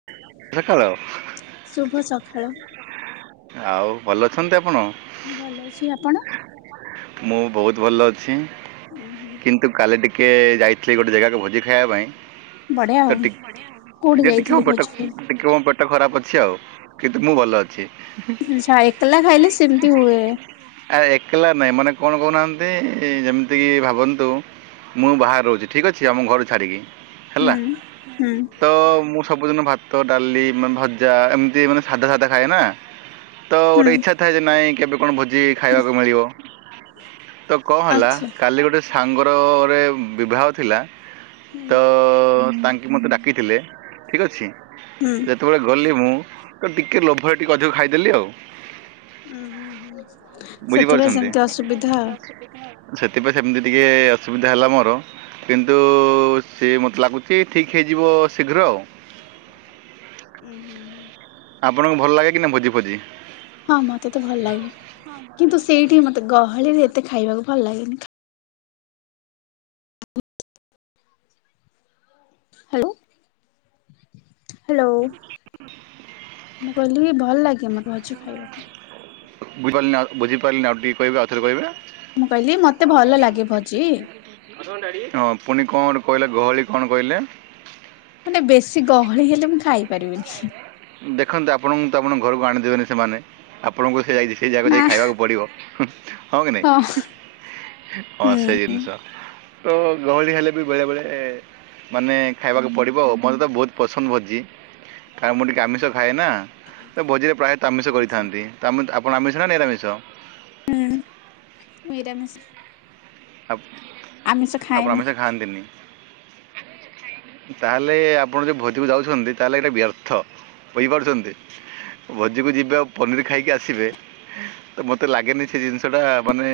[unintelligible] ଶୁଭ ସଖାଳ। ଆଉ ଭଲ ଅଛନ୍ତି ଆପଣ? ଭଲ ଅଛି ଆପଣ? ମୁଁ ବହୁତୁ ଭଲ ଅଛି। ଉଁ ହୁଁ। କିନ୍ତୁ କାଲି ଟିକେ ଯାଇଥିଲି ଗୋଟେ ଜାଗାକୁ ଭୋଜି ଖାଇବା ପାଇଁ। ବଢିଆ ଆଉ ତ ଟିକ ବଢିଆ କୋଉଠି ଯିଏ ଟିକ ଉ ଯାଇଥିଲେ ବ ଭୋଜି ଖାଇ ଟିକେ ମୋ ପେଟ ଖରାପ ଅଛି ଆଉ କିନ୍ତୁ ମୁଁ ଭଲ ଅଛି। [unintelligible] ଏକେଲା ଖାଇଲେ ସେମିତି ହୁଏ। ଆ ଏକେଲା ନାଇଁ ମାନେ କଣ କହୁନାହାନ୍ତି ଏ ଯେମିତି କି ଭାବନ୍ତୁ। ମୁଁ ବାହାରେ ରହୁଛି ଠିକ ଅଛି ଆମ ଘରୁ ଛାଡ଼ିକି ହେଲା। ହୁଁ ହୁଁ। ତ ମୁଁ ସବୁଦିନ ଭାତ ଡ଼ାଲି ମା ଭଜା ଏମିତି ମାନେ ସାଧା ସାଧା ଖାଏନା। ତ ହୁଁ ଗୋଟେ ଇଚ୍ଛା ଥାଏ ଯେ ନାଇଁ କେବେ କଣ ଭୋଜି ଖାଇବାକୁ ମିଳିବ ତ କଁ ହେଲା ଆଚ୍ଛା କାଲି ଗୋଟେ ସାଙ୍ଗର ଗୋଟେ ବିବାହ ଥିଲା ହୁଁ ତ ତାଙ୍କେ ମୋତେ ଡ଼ାକିଥିଲେ। ଠିକ ଅଛି। ହୁଁ। ଯେତବେଳେ ଗଲି ମୁଁ ତ ଟିକେ ଲୋଭରେ ଟିକେ ଅଧିକ ଖାଇଦେଲି ଆଉ। ଉଁ ହୁଁ ହୁଁ। ସେଥିପାଇଁ ବୁଝିପାରୁଛନ୍ତି ସେମିତି ଅସୁବିଧା। [unintelligible] ସେଥିପାଇଁ ସେମିତି ଟିକେ ଅସୁବିଧା ହେଲା ମୋର। କିନ୍ତୁ ସିଏ ମତେ ଲାଗୁଛି ଠିକ୍ ହେଇଯିବ ଶୀଘ୍ର ଆଉ। ଉୁଁ ହୁଁ ହୁଁ। ଆପଣଙ୍କୁ ଭଲ ଲାଗେ କି ନା ଭୋଜି ଫୋଜି। ହଁ ମତେ ତ ଭଲ ଲାଗେ କିନ୍ତୁ ସେଇଠି ମତେ ଗହଳିରେ ଏତେ ଖାଇବାକୁ ଭଲ ଲାଗେନି। ହାଲୁ। ହାଲୋ ମୁଁ କହିଲି ଭଲ ଲାଗିବନା ଭଜି ଖାଇବାକୁ। ବୁଝିପାଇନା ବୁଝିପାରିଲିନା ଆଉ ଟିକ କହିବେ ଆଉଥରେ କହିବେ। ମୁଁ କହିଲି ମତେ ଭଲ ଲାଗେ ଭଜି। [inaudible] ହଁ ପୁଣି କଣ ଗୋଟେ କହିଲେ ଗହଳି କଣ କହିଲେ। ମାନେ ବେଶୀ ଗହଳି ହେଲେ ମୁଁ ଖାଇ ପାରିମିନି। ଦେଖନ୍ତୁ ଆପଣଙ୍କୁ ତ ଆପଣ ଘରକୁ ଆଣିଦେବେନି ସେମାନେ ଆପଣଙ୍କୁ ସେ ଯାଇକି। ସେ ଜାଗାକୁ ଯାଇ ନା ଖାଇବାକୁ ପଡ଼ିବ ହୁଁ। ହଁ କି ନାଇଁ ଅ ହୁଁ ସେଇ ଜିନିଷ। ତ ଗହଳି ହେଲେ ବି ବେଳେ ବେଳେ ଏ। ମାନେ ଖାଇବାକୁ ପଡ଼ିବ ଆଉ ମୋର ତ ବହୁତ ପସନ୍ଦ ଭୋଜି କାରଣ ମୁ ଟି ଆମିଷ ଖାଏନା ସେ ଭୋଜିରେ ପ୍ରାୟ ଆମିଷ ଆଚ୍ଛା କରିଥାନ୍ତି ତାମେ ତ ଆପଣ ଆମିଷ ନା ନିରାମିଷ। ହୁଁ ମିରାମିଷ। ଅପ ଆପଣ ଖାଏନି ଆମିଷ ଖାଆନ୍ତିନି। [unintelligible] ତାହେଲେ ଆପଣ ଯୋଉ ଭୋଜିକୁ ଯାଉଛନ୍ତି ତାହେଲେ ଏଇଟା ବ୍ୟର୍ଥ। କହିପାରୁଚନ୍ତି ଭୋଜିକୁ ଯିବେ ଆଉ ପନିର ଖାଇକି ଆସିବେ। ତ ମତେ ଲାଗେନି ସେ ଜିନିଷ ଟା ମାନେ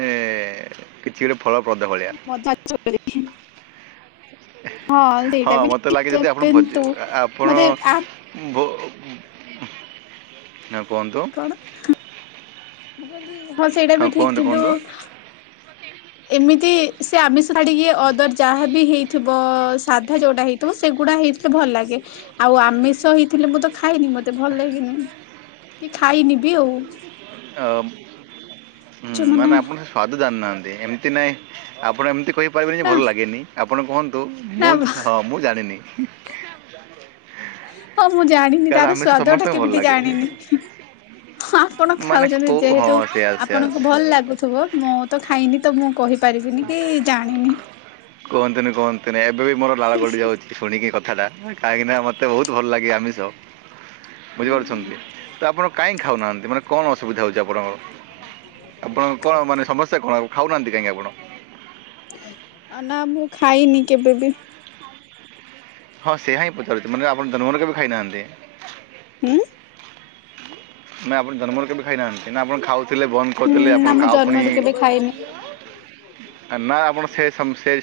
କିଛି ଗୋଟେ ଫଳପ୍ରଦ ଭଳିଆ। [unintelligible] ହଁ ସେଇଟା ହଁ [unintelligible] ମୋତେ ଲାଗେ ଟା ଯଦି ଆପଣ ଭୋଜି ବିନ୍ତୁ ଆପଣ ମେ ଆ ଭୋ ଓ [unintelligible] ନା କୁହନ୍ତୁ। କଣ ମୁଁ କହିଲି ହଁ ସେଇଟା ବି କୁହନ୍ତୁ ଠିକ କିନ୍ତୁ କୁହନ୍ତୁ ଏମିତି ସେ ଆମିଷ ଛାଡିକି ଅଦର ଯାହାବି ହେଇଥିବ ସାଧା ଯୋଉଟା ହେଇଥିବ। ସେଗୁଡ଼ା ହେଇଥିଲେ ଭଲ ଲାଗେ। ଆଉ ଆମିଷ ହେଇଥିଲେ ମୁଁ ତ ଖାଇନି। ମତେ ଭଲ ଲାଗେନି କି ଖାଇନି ବି ଆଉ। ଅ ଉଁ ମାନେ ଆପଣ ସ୍ୱାଦ ଜାଣି ନାହାନ୍ତି ଏମିତି ନାହିଁ। ଆପଣ ଏମିତି କହିପାରିବେନି ନା ଭଲ ଲାଗେନି ଆପଣ କୁହନ୍ ତୁ ନା ମୁଁ ହଁ ମୁଁ ଜାଣିନି। ହଁ ମୁଁ ଜାଣିନି କାରଣ ତାର ଆମେ ସେ ସ୍ଵାଦ ଟା ସମସ୍ତଙ୍କୁ ଭଲ କେମିତି ଲାଗେ ଜାଣିନି। ହଁ ଆପଣ ମାନେ ଖାଉଛନ୍ତି। କେଉଁ ହଁ ଯେହେତୁ ସେୟା ସେୟା ଆପଣଙ୍କୁ ଭଲ ଲାଗୁଥିବ ମୋ ତ ଖାଇନି। ତ ମୁଁ କହି କୁହନ୍ତୁନି-କୁହନ୍ତୁନି ଏବେ ବି ମୋର ଲାଳ ଗଡ଼ି ଯାଉଛି। ଶୁଣିକି ଏ କଥାଟା। କାହିଁକିନା ମତେ ବହୁତ ଭଲ ଲାଗେ ଆମିଷ। ହୁଁ। ବୁଝିପାରୁଛନ୍ତି। ତ ଆପଣ କାହିଁକି ଖାଉନାହାନ୍ତି? ମାନେ କଣ ଅସୁବିଧା ହଉଛି ଆପଣଙ୍କର? ତ ବହୁତହୁ ଆପଣଙ୍କ କ'ଣ ମାନେ [unintelligible] ସମସ୍ୟା କ'ଣ ଖାଉନାହାନ୍ତି କାହିଁକି ଆପଣ? ନା ମୁଁ ଖାଇନି କେବେବି। ହଁ ସେଆ ହିଁ ପଚାରୁଛି। ମାନେ ଆପଣ ଜନମରୁ କେବେ ଖାଇନାହାନ୍ତି? ହୁଁ [unintelligible] ମାନେ ଆପଣ ଜନମରୁ କେବେ ଖାଇନାହାନ୍ତି? ନା ଆପଣ ଖାଉ ଥିଲେ ବନ୍ଦ ହୁଁ କରିଥିଲେ। ଆପଣ ନା ମୁଁ କାହାକୁ ପୁଣି ଜନ୍ମରୁ କେବେ ଖାଇନି ନା ଆପଣ ସେ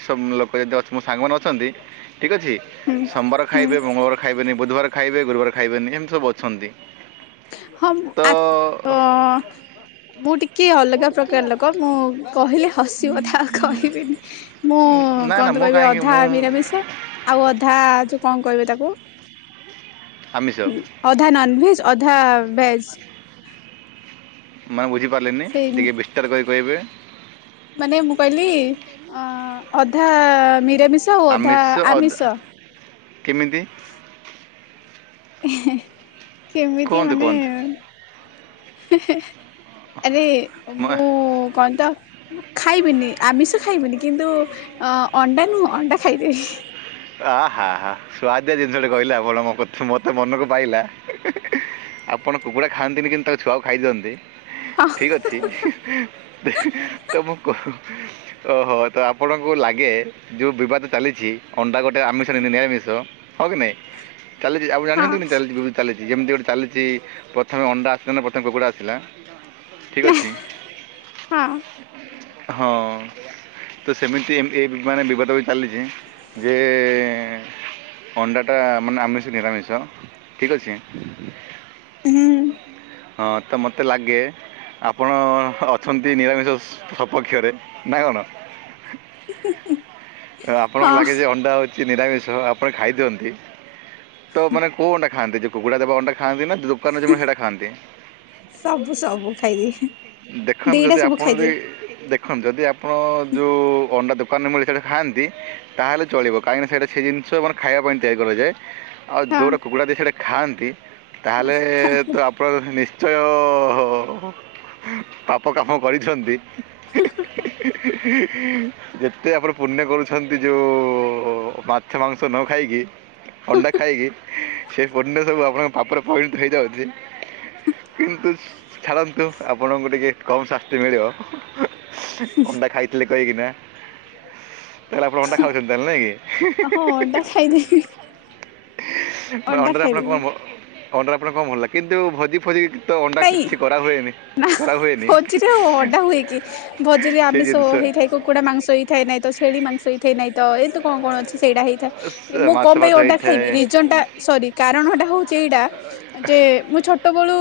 ସେ ଲୋକ ଯଦି ଅ ମୋ ସାଙ୍ଗମାନେ ଅଛନ୍ତି। ଠିକ୍ ଅଛି ହୁଁ ସୋମବାର ହୁଁ ଖାଇବେ, ମଙ୍ଗଳବାର ଖାଇବେନି, ବୁଧବାର ଖାଇବେ, ଗୁରୁବାର ଖାଇବେନି, ସେମିତି ସବୁ ଅଛନ୍ତି। ହଁ ତ ଆ [unintelligible] ମୁଁ ଟିକେ ଅଲଗା ପ୍ରକାର ଲୋକ ମୁଁ କହିଲେ ହସିବ ଥାଉ କହିବିନି। ମୁଁ ଉଁ, ନା ନା କଣନ୍ତୁ ମୁଁ କହିବି କାହିଁକି ଅଧା ମୁଁ ମିରାମିଷ ଆଉ ଅଧା ଯ କଣ କହିବେ ତାକୁ ଆମିଷ ଅଧା ନନଭେଜ। ଅଧା ଭେଜ୍। ମାନେ ବୁଝି ପାରିଲିନି। ସେଇ ଟିକେ ବିସ୍ତାର କରି କହିବେ। ମାନେ ମୁଁ କହିଲି ଅ ଅଧା ମିରାମିଷ, ଆଉ ଅଧା ଆମିଷ ଅଦ- ଆମିଷ। କେମିତି? କେମିତି କୁହନ୍ତୁ ମାନେ କୁହନ୍ତୁ ଆରେ ମ- ମୁଁ କଣ ତ ମୁଁ ଖାଇବିନି ଆମିଷ ଖାଇବିନି। କିନ୍ତୁ ଅ ଅଣ୍ଡା ନୁହଁ ଅଣ୍ଡା ଖାଇଦେବି। ଆ, ହା, ହା, ସୁଆଦିଆ ଜିନିଷଟେ କହିଲ। ଆପଣଙ୍କ କଥା ମତେ ମନକୁ ପାଇଲା। ଆପଣ କୁକୁଡ଼ା ଖାଆନ୍ତିନି କିନ୍ତୁ ତାଙ୍କ ଛୁଆକୁ ଖାଇ ଦିଅନ୍ତି। ଠିକ ଅଛି। ତମକୁ କ ଓହୋ। ତ ଆପଣଙ୍କୁ ଲାଗେ ଯେଉଁ ବିବାଦ ଚାଲିଛି ଅଣ୍ଡା ଗୋଟେ ଆମିଷନ ନିରାମିଷ ହଁ କି ନାଇଁ ଚାଲିଛି ଆଉ ହଁ ଜାଣିଛନ୍ତି କି ଚାଲିଛି ଚାଲିଛି ଯେମିତି ଗୋଟିେ ଚାଲିଛି। ପ୍ରଥମେ ଅଣ୍ଡା ଆସିଲା ନା ପ୍ରଥମେ କୁକୁଡ଼ା ଆସିଲା ଠିକ ନା ଅଛି। ହଁ ହଁ ତ ସେମିତି ଏ ମାନେ ବିବାଦ ବି ଚାଲିଛି ଯେ ଅଣ୍ଡାଟା ମାନେ ଆମିଷ ନିରାମିଷ ଠିକ୍ ଅଛି। ହୁଁ। ହଁ ତ ମତେ ଲାଗେ ଆପଣ ଅଛନ୍ତି ନିରାମିଷ ସପକ୍ଷରେ ନା କଣ? ହୁଁ ହୁଁ ହୁଁ। ଆ ଆପଣଙ୍କ ଲାଗେ ଯେ ଅଣ୍ଡା ହୋଉଛି ନିରାମିଷ ଆପଣ ଖାଇଦିଅନ୍ତି। ତ ମାନେ କୋଉ ଅଣ୍ଡା ଖାଆନ୍ତି ଯୋଉ କୁକୁଡ଼ା ଦେବା ଅଣ୍ଡା ଖାଆନ୍ତି ନା ଦୋକାନରୁ ଯୋଉ ମିଳେ ସେଇଟା ଖାଆନ୍ତି? ସବୁ ସବୁ ଖାଇଦିଏ। ଦେଖନ୍ତୁ ଦିଟା ଯଦି ସବୁ ଆପଣ ଯଦି ଖାଇଦିଏ ଦେ ଖନ୍ତୁ ଯଦି ଆପଣ ଯୋଉ ଅଣ୍ଡା ଦୋକାନରୁ ମିଳେ ସେଇଟା ଖାଆନ୍ତି ତାହେଲେ ଚଳିବ କାହିଁକିନା ସେଇଟା ସେ ଜିନିଷ ମାନେ ଖାଇବା ପାଇଁ ତିଆରି କରାଯାଏ। ଆଉ ହଁ ଯୋଉଟା କୁକୁଡ଼ା ଦିଏ ସେଇଟା ଖାଆନ୍ତି ତାହେଲେ ତ ତାହେଲେ ଆପ୍ ପଣ ନିଶ୍ଚୟ ହ ହ ହ ପାପ କାମ କରିଛନ୍ତି ଯେତେ ଆପଣ ପୁଣ୍ୟ କରୁଛନ୍ତି ଯୋଉ ମାଛ ମାଂସ ନ ଖାଇକି। ଅଣ୍ଡା ଖାଇକି ସେ ପୁଣ୍ୟ ସବୁ ଆପଣଙ୍କ ପାପରେ ପରିଣତ ହେଇ ଯାଉଛି। କିନ୍ତୁ ଛାଡ଼ନ୍ତୁ ଆପଣଙ୍କୁ ଟିକେ କମ ଶାସ୍ତି ମିଳିବ। ଅଣ୍ଡା ଖାଇଥିଲେ କହି କିନା। ତାହାଲେ ଆପଣ ଅଣ୍ଡା ଖାଉଛନ୍ତି ତାହାଲେ ନାଇଁ କି? ହଁ ଅଣ୍ଡା ଖାଇଦେବି ମାନେ ଅଣ୍ଡା ଅଣ୍ଡାରେ ଆପଣ କଣ ଖାଇଦେବି। ମ ଅଣ୍ଡାରେ ଆପଣଙ୍କୁ କଣ ଭଲ ଲାଗେ କିନ୍ତୁ ଭୋଜି ଫୋଜି ତ ଅଣ୍ଡା ନାଇଁ କିଛି କରାହୁଏନି ନା କରାହୁଏନି ଭୋଜିରେ ଆଉ ଅଣ୍ଡା ହୁଏ କି ଭୋଜିରେ ସେ ଆମିସ ଜିନିଷ ହେଇଥାଏ କୁକୁଡ଼ା ମାଂସ ହେଇଥାଏ ନାଇଁ ତ ଛେଳି ମାଂସ ହେଇଥାଏ ନାଇଁ ତ ଏତ ତ କଣ କଣ ଅଛି ସେଇଟା ହେଇଥାଏ। ଯେ ସ- ମୁଁ ମାଛ କଣ ପାଇଁ ଫାଛ ଅଣ୍ଡା ଖାଇବି ହେଇଥାଏ ରିଜନ ଟା ସରି କାରଣଟା ହୋଉଛି ଏଇଟା ଯେ ମୁଁ ଛୋଟବେଳୁ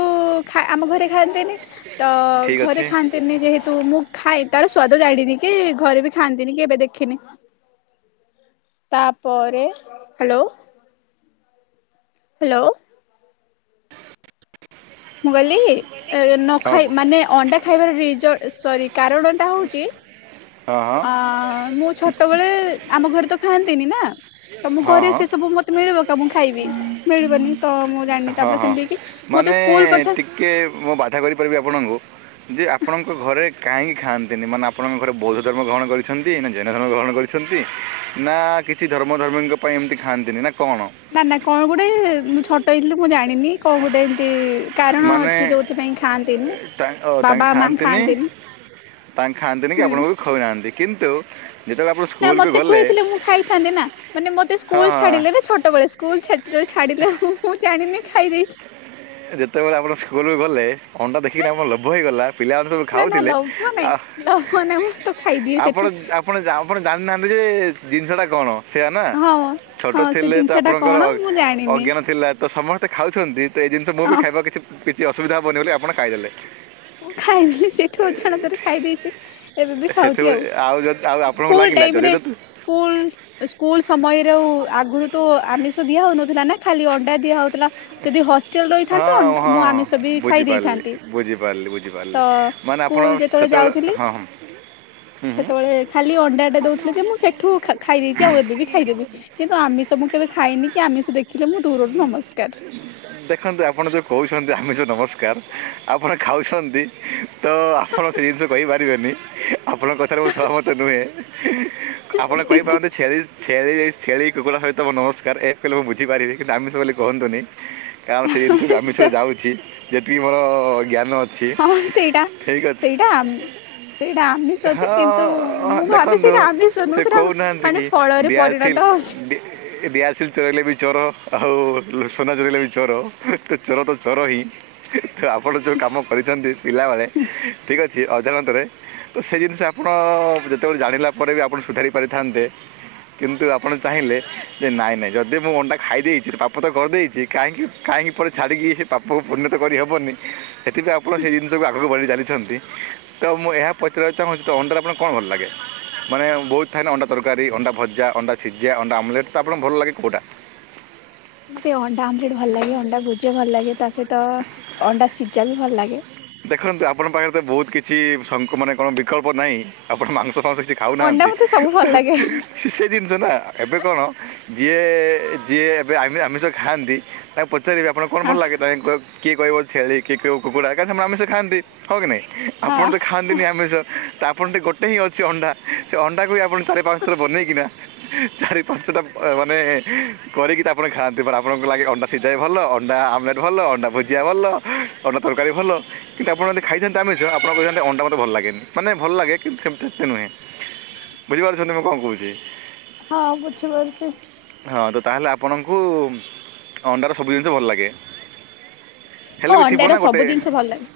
ଖା ଆମ ଘରେ ଖାଆନ୍ତୀନି ତ ଠିକ୍ ଘରେ ଅଛି ଖାଆ ନ୍ତିନି ଯେହେତୁ ମୁଁ ଖାଏ ତାର ସ୍ଵାଦ ଜାଣିନି କି ଘରେ ବି ଖାଆନ୍ତିନି କେବେ ଦେଖିନି। ତାପରେ ହାଲୋ। ହାଲୋ। ମୁଁ କିହିଲି ଏ ନ ହଁ ଖାଇ କୁ- ମାନେ ଅଣ୍ଡା ଖାଇବାର ରିଜ ସରି କାରଣଟା ହୋଉଛି ହଁ ହଁ ଆ ମୁଁ ଛୋଟବେଳେ ଆମ ଘରେ ତ ଖାଆନ୍ତିନି ନା। ତ ମୁଁ ହଁ ଘରେ ହଁ ସେ ସବୁ ମତେ ମିଳିବ କା ମୁଁ ଖାଇବି ମିଳିବନି ତ ମୁଁ ଜାଣିନି ତାପରେ ସେମିତି ହେଇକି ମତେ ସ୍କୁଲ ପଠା କି ମୁଁ ବାଧା କରିପାରିବି ଆପଣଙ୍କୁ। ଯେ ଆପଣଙ୍କ ଘରେ କାହିଁକି ଖାଆନ୍ତିନି ମାନେ ଆପଣଙ୍କ ଘରେ ବୌଦ୍ଧ ଧର୍ମ ଗ୍ରହଣ କରିଛନ୍ତି ନା ଜୈନ ଧର୍ମ ଗ୍ରହଣ କରି ଛନ୍ତି ନା କିଛି ଧର୍ମ ଧର୍ମୀଙ୍କ ପାଇଁ ଏମିତି ଖାଆନ୍ତିନି ନା କଣ? ନା ନା କଣ ଗୋଟେ ମୁଁ ଛୋଟ ହେଇଥିଲି ମୁଁ ଜାଣିନି କଣ ଗୋଟେ ଏମିତି କାରଣ ମାନେ ଅଛି ଯୋଉଥିପାଇଁ ଖାଆନ୍ତିନି ତା- ଅ, ତାଙ୍କେ ବାବା ମା ଖାଆନ୍ତିନି। ତାଙ୍କେ ଖାଆନ୍ତିନି କି ହୁଁ ଆପଣଙ୍କୁ ବି ଖୋଉନାହାନ୍ତି କିନ୍ତୁ ଯେତେବେଳେ ଆପଣ ସ୍କୁଲକୁୁ ଗଲେ। ଠାନ୍ତି ନା ମାନେ ମତେ ହଁ ସ୍କୁଲ ହଁ ଛାଡ଼ିଲେ ନା ଛୋଟବେଳେ କୁଲ ଛାଡ଼ିଥିଲେ ଛାଡ଼ିଲେ ମୁଁ ମୁଁ ଜାଣିନି ଖାଇ ଦେଇଛି। ଯେତେବେଳେ ଆପଣ ସ୍କୁଲ କୁ ଗଲେ ଅଣ୍ଡା ଦେଖିକିନା ଆପଣଙ୍କ ଲୋଭ ହେଇଗଲା ପିଲାମାନେ ସବୁ ନା ନା ଖାଉଥିଲେ ଲୋଭ ଆ ନାଇଁ ଲୋଭ ନାଇଁ ମୁଁ ତ ଖାଇଦିଏ ସେଠୁ। ଆପଣ ଯା ଆପଣ ଜାଣିନାହାନ୍ତି ଯେ ଜିନିଷଟା କଣ। ସେଇଆ ନା ହଁ ଛୋଟ ହଁ ସେ ଥିଲେ ତ ଜିନିଷ ଟା ଆପଣଙ୍କର କଣ ମୁଁ ଜାଣିନି ଅଜ୍ଞାନ ଥିଲା ତ ସମ ସ୍ତେ ଖାଉଛନ୍ତି ତ ଏଇ ଜିନିଷ ମୁଁ ବି ହଁ ଖାଇବାକୁ କିଛି କିଛି ଅସୁବିଧା ହବନି ବୋଲି ଆପଣ ଖାଇଦେଲେ। ମୁଁ ଖାଇଦେଲି ସେଠୁ ଅଜାଣତରେ ଖାଇ ଦେଇଛି ଏବେ ବି ଖାଉଛି ସେଥିପାଇଁ ଆଉ। ଯଦି ଆଉ ଆପଣଙ୍କୁ ସ୍କୁଲ୍ ଲାଗିଲା ଟାଇମ୍ ଯଦି ରେ ତ ସ୍କୁଲ୍ ସ୍କୁଲ୍ ସମୟରେ ଆଉ ଆଗରୁ ତ ଆମିଷ ଦିଆ ହଉନଥିଲା ନା ଖାଲି ଅଣ୍ଡା ଦିଆ ହଉଥିଲା। ଯଦି ହଷ୍ଟେଲରେ ରହିଥାନ୍ତି ଅଣ୍ଡା ମୁଁ ଆମିଷ ବି ଖାଇ ଦେଇଥାନ୍ତି। ବୁଝି ପାରିଲି ବୁଝି ତ ସ୍କୁଲ୍ ଯେତେବେଳେ ଯାଉଥିଲି ହଁ ହଁ ହୁଁ, ହୁଁ ସେତବେଳେ ଖାଲି ଅଣ୍ଡାଟେ ଦଉଥିଲେ ଯେ ମୁଁ ସେଠୁ ଖା ଖାଇ ଦେଇଛି ଆଉ ଏବେ ବି ଖାଇଦେବି କିନ୍ତୁ ଆମେ ସବୁ କେବେ ଖାଇନି କି ଆମିଷ ଦେଖିଲେ ମୁଁ ଦୂରରୁ ନମସ୍କାର। ଦେଖନ୍ତୁ ଆପଣ ଯୋଉ କହୁଛନ୍ତି ଆମିଷ ନମସ୍କାର ଆପଣ ଖାଉଛନ୍ତି ତ ଆପଣ ସେ ଜିନିଷ କହିପାରିବେନି ଆପଣଙ୍କ କଥାରେ ମୁଁ ସହମତ ନୁହେଁ। ଆପଣ ଠିକ କହିପାରନ୍ତି ଛେଳି ଛେଳି ସେଇ ଛେଳି କୁକୁଡ଼ା ସହିତ ମୋର ନମସ୍କାର ଏ କହିଲେ ମୁଁ ବୁଝିପାରିବି କିନ୍ତୁ ଆମିଷ ବୋଲି କୁହନ୍ତୁନି। କାରଣ ସେ ଜିନିଷ ବି ଆମିଷ ଅଛି ରେ ଯାଉଛି ଯେତିକି ମୋର ଜ୍ଞାନ ଅ ହଁ ହଁ ସେଇଟା ସେଇଟା ତ ଏଇଟା ଆମିଷ ଯେ କିନ୍ତୁ ହଁ ମୁଁ ଭାବେ ଦେଖନ୍ତୁ ସେଇଟା ଆମିଷ ସେ ନୁହଁ ସେଇଟା କହୁନାହାନ୍ତି ମାନେ କି ଫଳରେ ପରିଣତ ହଉଛି। ଷ୍ଟିଲ୍ ଚୋରାଇଲେ ବି ଚୋର ଆଉ ଲୁ ସୁନା ଚୋରେଇଲେ ବି ଚୋର ତ ଚୋର ତ ଚୋର ହିଁ। ତ ଆପଣ ଯୋଉ କାମ କରିଛନ୍ତି ପିଲାବେଳେ ଠିକ୍ ଅଛି ଅଜାଣତରେ ତ ସେ ଜିନିଷ ଆପଣ ଯେତେବେଳେ ଜାଣିଲା ପରେ ବି ଆପଣ ସୁଧାରି ପାରିଥାନ୍ତେ କିନ୍ତୁ ଆପଣ ଚାହିଁଲେ ଯେ ନାଇଁ ନାଇଁ ଯଦି ମୁଁ ଅଣ୍ଡା ଖାଇ ଦେଇଛି ତ ପା ପ ତ କରିଦେଇଛି କାହିଁକି କାହିଁକି ପରେ ଛାଡ଼ିକି ସେ ପାପକୁ ପୁଣ୍ୟ ତ କରିହବନି ସେଥିପାଇଁ ଆପଣ ସେଇ ଜିନିଷକୁ ଆଗକୁ ବଢି ଚାଲିଛନ୍ତି। ତ ମୁଁ ଏହା ପଚାରିବାକୁ ଚାହୁଁଛି ତ ଅଣ୍ଡାରେ ଆପଣଙ୍କୁ କଣ ଭଲ ଲାଗେ? ମାନେ ବହୁତ ଥାଏ ନା ଅଣ୍ଡା ତରକାରୀ ଅଣ୍ଡା ଭଜା ଅଣ୍ଡା ସିଝା ଅଣ୍ଡା ଆମଲେଟ୍ ତ ଆପଣଙ୍କୁ ଭଲ ଲାଗେ କୋଉଟା? ମତେ ଅଣ୍ଡା ଆମଲେଟ୍ ଭଲ ଲାଗେ ଅଣ୍ଡା ଭୁଜିଆ ଭଲ ଲାଗେ ତା ସହିତ ଅଣ୍ଡା ସିଝା ବି ଭଲ ଲାଗେ। ଦେଖନ୍ତୁ ଆପଣଙ୍କ ପାଖରେ ତ ବହୁତ କିଛି ସକଂ ମାନେ କଣ ବିକଳ୍ପ ନାହିଁ ଆପଣ ମାଂସ ଫାଂସ କିଛି ଅଣ୍ଡା ଖାଉନାହାନ୍ତି ମତେ ସବୁ ତ ଭଲ ଲାଗେ ସେ ସେ ଜିନିଷ ନା ଏବେ କଣ ଯିଏ ଯିଏ ଏବେ ଆମି ଆମିଷ ଖାଆନ୍ତି ତାଙ୍କୁ ପ ଚାରିବେ ଆପଣଙ୍କୁ କଣ ଭଲ ହଁ ଲାଗେ ତ କିଏ କହିବ ଛେଳି କିଏ କହିବ କୁକୁଡ଼ା କାରଣ ସେମାନେ ଆମିଷ ଖଆନ୍ତି। ହଁ କି ନାଇଁ ଆପଣ ହଁ ତ ଖାଆନ୍ତିନି ଆମିଷ ତ ଆପଣଙ୍କ ର ଗୋଟେ ହିଁ ଅଛି ଅଣ୍ଡା। ସେ ଅଣ୍ଡାକୁ ବି ଆପଣ ଚାରି ପାଞ୍ଚ ଥର ବନେଇ କିନା ଚାରି ପାଞ୍ଚଟା ମାନେ କରିକି ତ ଆପଣ ଖାଆନ୍ତି ବଟ୍ ଆପଣଙ୍କୁ ଲାଗେ ଅଣ୍ଡା ସିଝା ବି ଭଲ ଅଣ୍ଡା ଆମଲେଟ୍ ଭଲ ଅଣ୍ଡା ଭୁ ଜିଆ ଭଲ ଅଣ୍ଡା ତରକାରୀ ଭଲ କିନ୍ତୁ ଆପଣ ଯଦି ଖାଇଥାନ୍ତେ ଆମିଷ ଆପଣ କହିଥାନ୍ତେ ଅଣ୍ଡା ମତେ ଭଲ ଲାଗେନି ମାନେ ଭଲ ଲାଗେ କିନ୍ତୁ ସେମିତି ଏତେ ନୁହେଁ। ବୁଝିପାରୁଛନ୍ତି ମୁଁ କଣ କହୁଛି? ହଁ ବୁଝିପାରୁଛି। ହଁ ତ ତାହେଲେ ଆପଣଙ୍କୁ ଅଣ୍ଡାର ସବୁ ଜିନିଷ ଭଲ ଲାଗେ? ହେଲେ ହଁ ବି ଥିବ ଅଣ୍ଡାର ନା ଗୋ ସବୁ ଜିନିଷ ଭଲ ଲାଗେ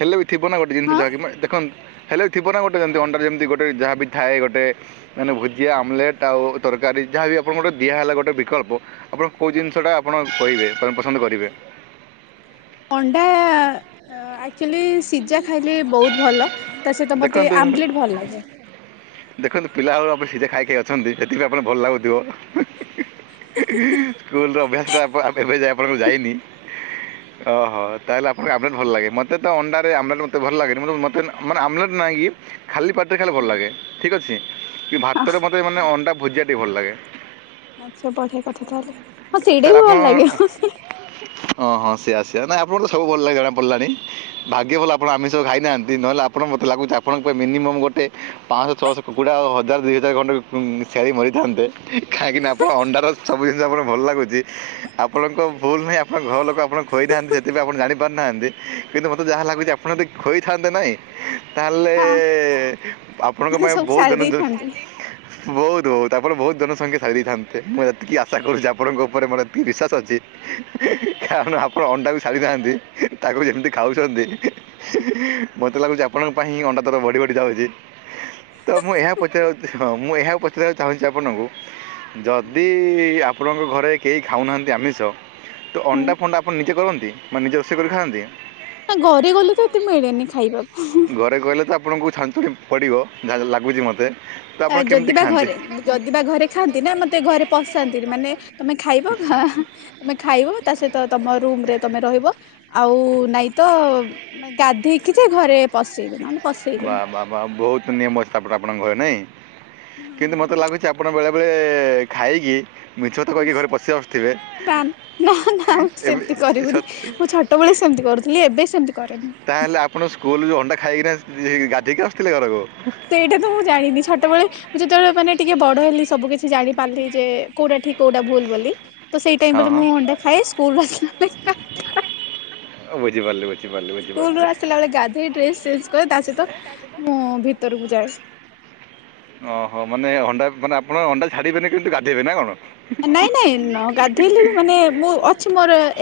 ହେଲେ ବି ଥିବ ନା ଗୋଟେ ଜିନିଷ ହଁ ଯାହାକି ମା ଦେଖନ୍ତୁ ହେଲେ ଥିବ ନା ଗୋଟେ ଯେମିତି ଅଣ୍ଡା ରେ ଯେମିତି ଗୋଟେ ଯାହା ବି ଥାଏ ଗୋଟେ ମାନେ ଭୁଜିଆ ଆମଲେଟ୍ ଆଉ ତରକାରୀ ଯାହା ବି ଆପଣଙ୍କୁ ଗୋଟେ ଦିଆ ହେଲା ଗୋଟେ ବିକଳ୍ପ ଆପଣ କୋଉ ଜିନିଷଟା ଆପଣ କହିବେ ମାନେ ପସନ୍ଦ କରିବେ? ଅଣ୍ଡା ଆକ୍ଚୁଲି ସିଝା ଖାଇଲେ ବହୁତ ଭଲ। ତା ସହିତ ମୋତେ ଦେଖନ୍ତୁ ଆମ୍ବଲେଟ୍ ଭଲ ଲାଗେ। ଦେଖନ୍ତୁ ପିଲା ବେଳେ ଆପଣ ସିଝା ଖାଇ ଖାଇ ଅଛନ୍ତି ସେଥିପାଇି ଆପଣ ଭଲ ଲାଗୁଥିବ। ସ୍କୁଲ ଅଭ୍ୟାସ ଆମେ ଏବେ ଯା ଆପଣଙ୍କୁ ଯାଇନି ଓହୋ ତାହେଲେ ଆପଣ ଆମଲେଟ୍ ଭଲ ଲାଗେ ମୋତେ ତ ଅଣ୍ଡାରେ ଆମଲେଟ୍ ମତେ ଭଲ ଲାଗେନି ମ ମୋତେ ମାନେ ଆମଲେଟ୍ ନହିଁକି ଖାଲି ପାଟିରେ ଖାଇଲେ ଭଲ ଲାଗେ ଠିକ୍ ଅଛି। କି ଭାତ ହଁ ରେ ମତେ ମାନେ ଅଣ୍ଡା ଭୁଜିଆ ଟି ଭଲ ଲାଗେ। ଆଚ୍ଛା ବଢିଆ କଥା ତାହେଲେ ହଁ ସେଇଟା ତାହେଲେ ବି ଆପଣ ଭଲ ଲାଗିବ ମ। ହଁ ହଁ ସେ ଆସିବା ନହିଁ ଆପଣ ତ ସବୁ ଭଲ ଲାଗୋ ପିଲାଣି ଭାଗ୍ୟ ଭଲ ଆପଣ ଆମିଷ ସହ ଖାଇନାହାନ୍ତି ନହେଲେ ଆପଣ ମତେ ଲାଗୁଛି ଆପଣଙ୍କ ପାଇଁ ମିନିମମ୍ ଗୋଟେ ପାଞ୍ଚଶହ ଛଅଶହ କୁକୁଡ଼ା ହଜାର ଦୁଇ ହଜାର ଖଣ୍ଡେ ଛେଳି ମରିଥାନ୍ତେ। କାଇଁକି ନା ଆପଣ ଅଣ୍ଡାର ସବୁ ଜିନିଷ ଆପଣ ଭଲ ଲାଗୁଛି। ଆପଣଙ୍କ ଭୁଲ ନାହିଁ ଆପଣଙ୍କ ଘର ଲୋକ ଆପଣଙ୍କୁ କହି ନାହାନ୍ତି ସେଥିପାଇ ଆପଣଜାଣି ପାରୁନାହାନ୍ତି କିନ୍ତୁ ମତେ ଯାହା ଲାଗୁଛି ଆପଣ ଟି ହୋଇଥାନ୍ତେ ନହିଁ ତାହେଲେ ହଁ। ଆପଣଙ୍କ ମାନେ ପାଇଁ ସବୁ ବହୁତ ସାରି ଧିନ୍ ଦିନ ଦେଇଥାନ୍ତି ବହୁତ୍ ବହୁତ୍ ଆପଣ ବହୁତ ଜନସଖ୍ୟା ଖାଇ ଦେଇଥାନ୍ତେ ମୁଁ ଏତିକି ଆଶା କରୁଛି ଆପଣଙ୍କ ଉପରେ ମୋର ବିଶ୍ୱାସ ଅଛି। କାରଣ ଆପଣ ଅଣ୍ଡାକୁ ସାରିନାହାନ୍ତି ତାକୁ ଯେମିତି ଖାଉଛନ୍ତି। ମତେ ଲାଗୁଛି ଆପଣଙ୍କ ପାଇଁଁ ହିଁ ଅଣ୍ଡା ତ ବଢି ବଢି ଯାଉଛି। ତ ମୁଁ ଏହା ପଚାରିବାକୁ ହଁ ମୁଁ ଏହାକୁ ପଚାରିବାକୁ ଚାହୁଁଛି ଆପଣଙ୍କୁ ଯଦି ଆପଣଙ୍କ ଘରେ କେହି ଖାଉନାହାନ୍ତି ଆମିଷ ତ ହୁଁ ଅଣ୍ଡା ଫଣ୍ଡା ଆପଣ ନିଜେ କରନ୍ତି ବା ନିଜେ ରୋଷେଇ କରି ଖାଆନ୍ତି। ନା ଘରେ ଗଲେତ ଏତେ ମିଳେନି ଖାଇବାକୁ। ଘରେ କହିଲେ ତାପ୍ ଆପଣଙ୍କୁ ଛାଞ୍ଚୁ ଡି ପଡ଼ିବ ଯାହା ଲାଗୁଛି ମୋତେ। ତ ଆ ଆପଣ କେମିତି ଯଦି ବା ଖାଆନ୍ତି ଘରେ ଯଦି ବା ଘରେ ଖାଆନ୍ତି ନା ମତେ ଘରେ ପଶାନ୍ତିନି ମାନେ ତମେ ଖାଇବ ଖାଁ ତମେ ଖାଇବ ତା ସହିତ ତମ ରୁମ ରେ ତମେ ରହିବ ଆଉ ନାଇଁ ତ ଗାଧେଇକି ଯେ ଘରେ ପଶେଇବି ନହେଲେ। ବା ପଶେଇବେନି। ବା ବା ବହୁତ ନିୟମଅଛି ଆପଣଙ୍କ ଘରେ ନାଇଁ। କିନ୍ତୁ ମୋତେ ଲାଗୁଛି ଆପଣ ବେଳେବେଳେ ଖାଇକି ମିଛ କଥା କହିକି ଘରେ ପଶି ଆସୁଥିବେ ନା ନା ଏମି- ସେମିତି କରିବୁନି ସତ- ମୁଁ ଛୋଟ ଛୋଟ ବେଳେ ସେମିତି କରୁଥିଲି ଏବେ ସେମିତି କରିବିନି। ତାହେଲେ ଆପଣ ସ୍କୁଲ ଯେଉଁ ଅଣ୍ଡା ଖାଇକିନା ଗାଧୋଇକି ଆସୁଥିଲେ ଘରକୁ। ସେଇଟା ତ ମୁଁ ଜାଣିନି ଛୋଟବେଳେ ମୁଁ ଯେତେବେଳେ ମାନେ ଟିକେ ବଡ ହେଲି ସବୁ କିଛି ଜାଣି ପାରିଲି ଯେ କୋଉଟା ଠିକ୍ କୋଉଟା ଭୁଲ ବୋଲି ତ ସେଇ ଟାଇମ୍ ହଁ ରେ ହଁ ମୁଁ ଅଣ୍ଡା ଖାଏ ସ୍କୁଲରୁ ଆସିଲା ମୁଁ ବୁଝିିପାରିଲି ବୋଲି। ସ୍କୁଲୁରୁ ଆସିଲା ବେଳେ ଗାଧୋଇ ଡ୍ରେସ୍ ଚେଞ୍ଜ କରେ ତା ସହିତ ମୁଁ ଭିତରକୁ ଯାଏ। ଅହଃ ମାନେ ଅଣ୍ଡା ମାନେ ଆପଣ ଅଣ୍ଡା ଛାଡ଼ିବେନି କିନ୍ତୁ ଗାଧେଇବେ ନା କଣ? ନାଇଁ ନାଇଁ ନ ଗାଧେଇଲେ ବି ମାନେ ମୁଁ ଅଛି ମୋରଏ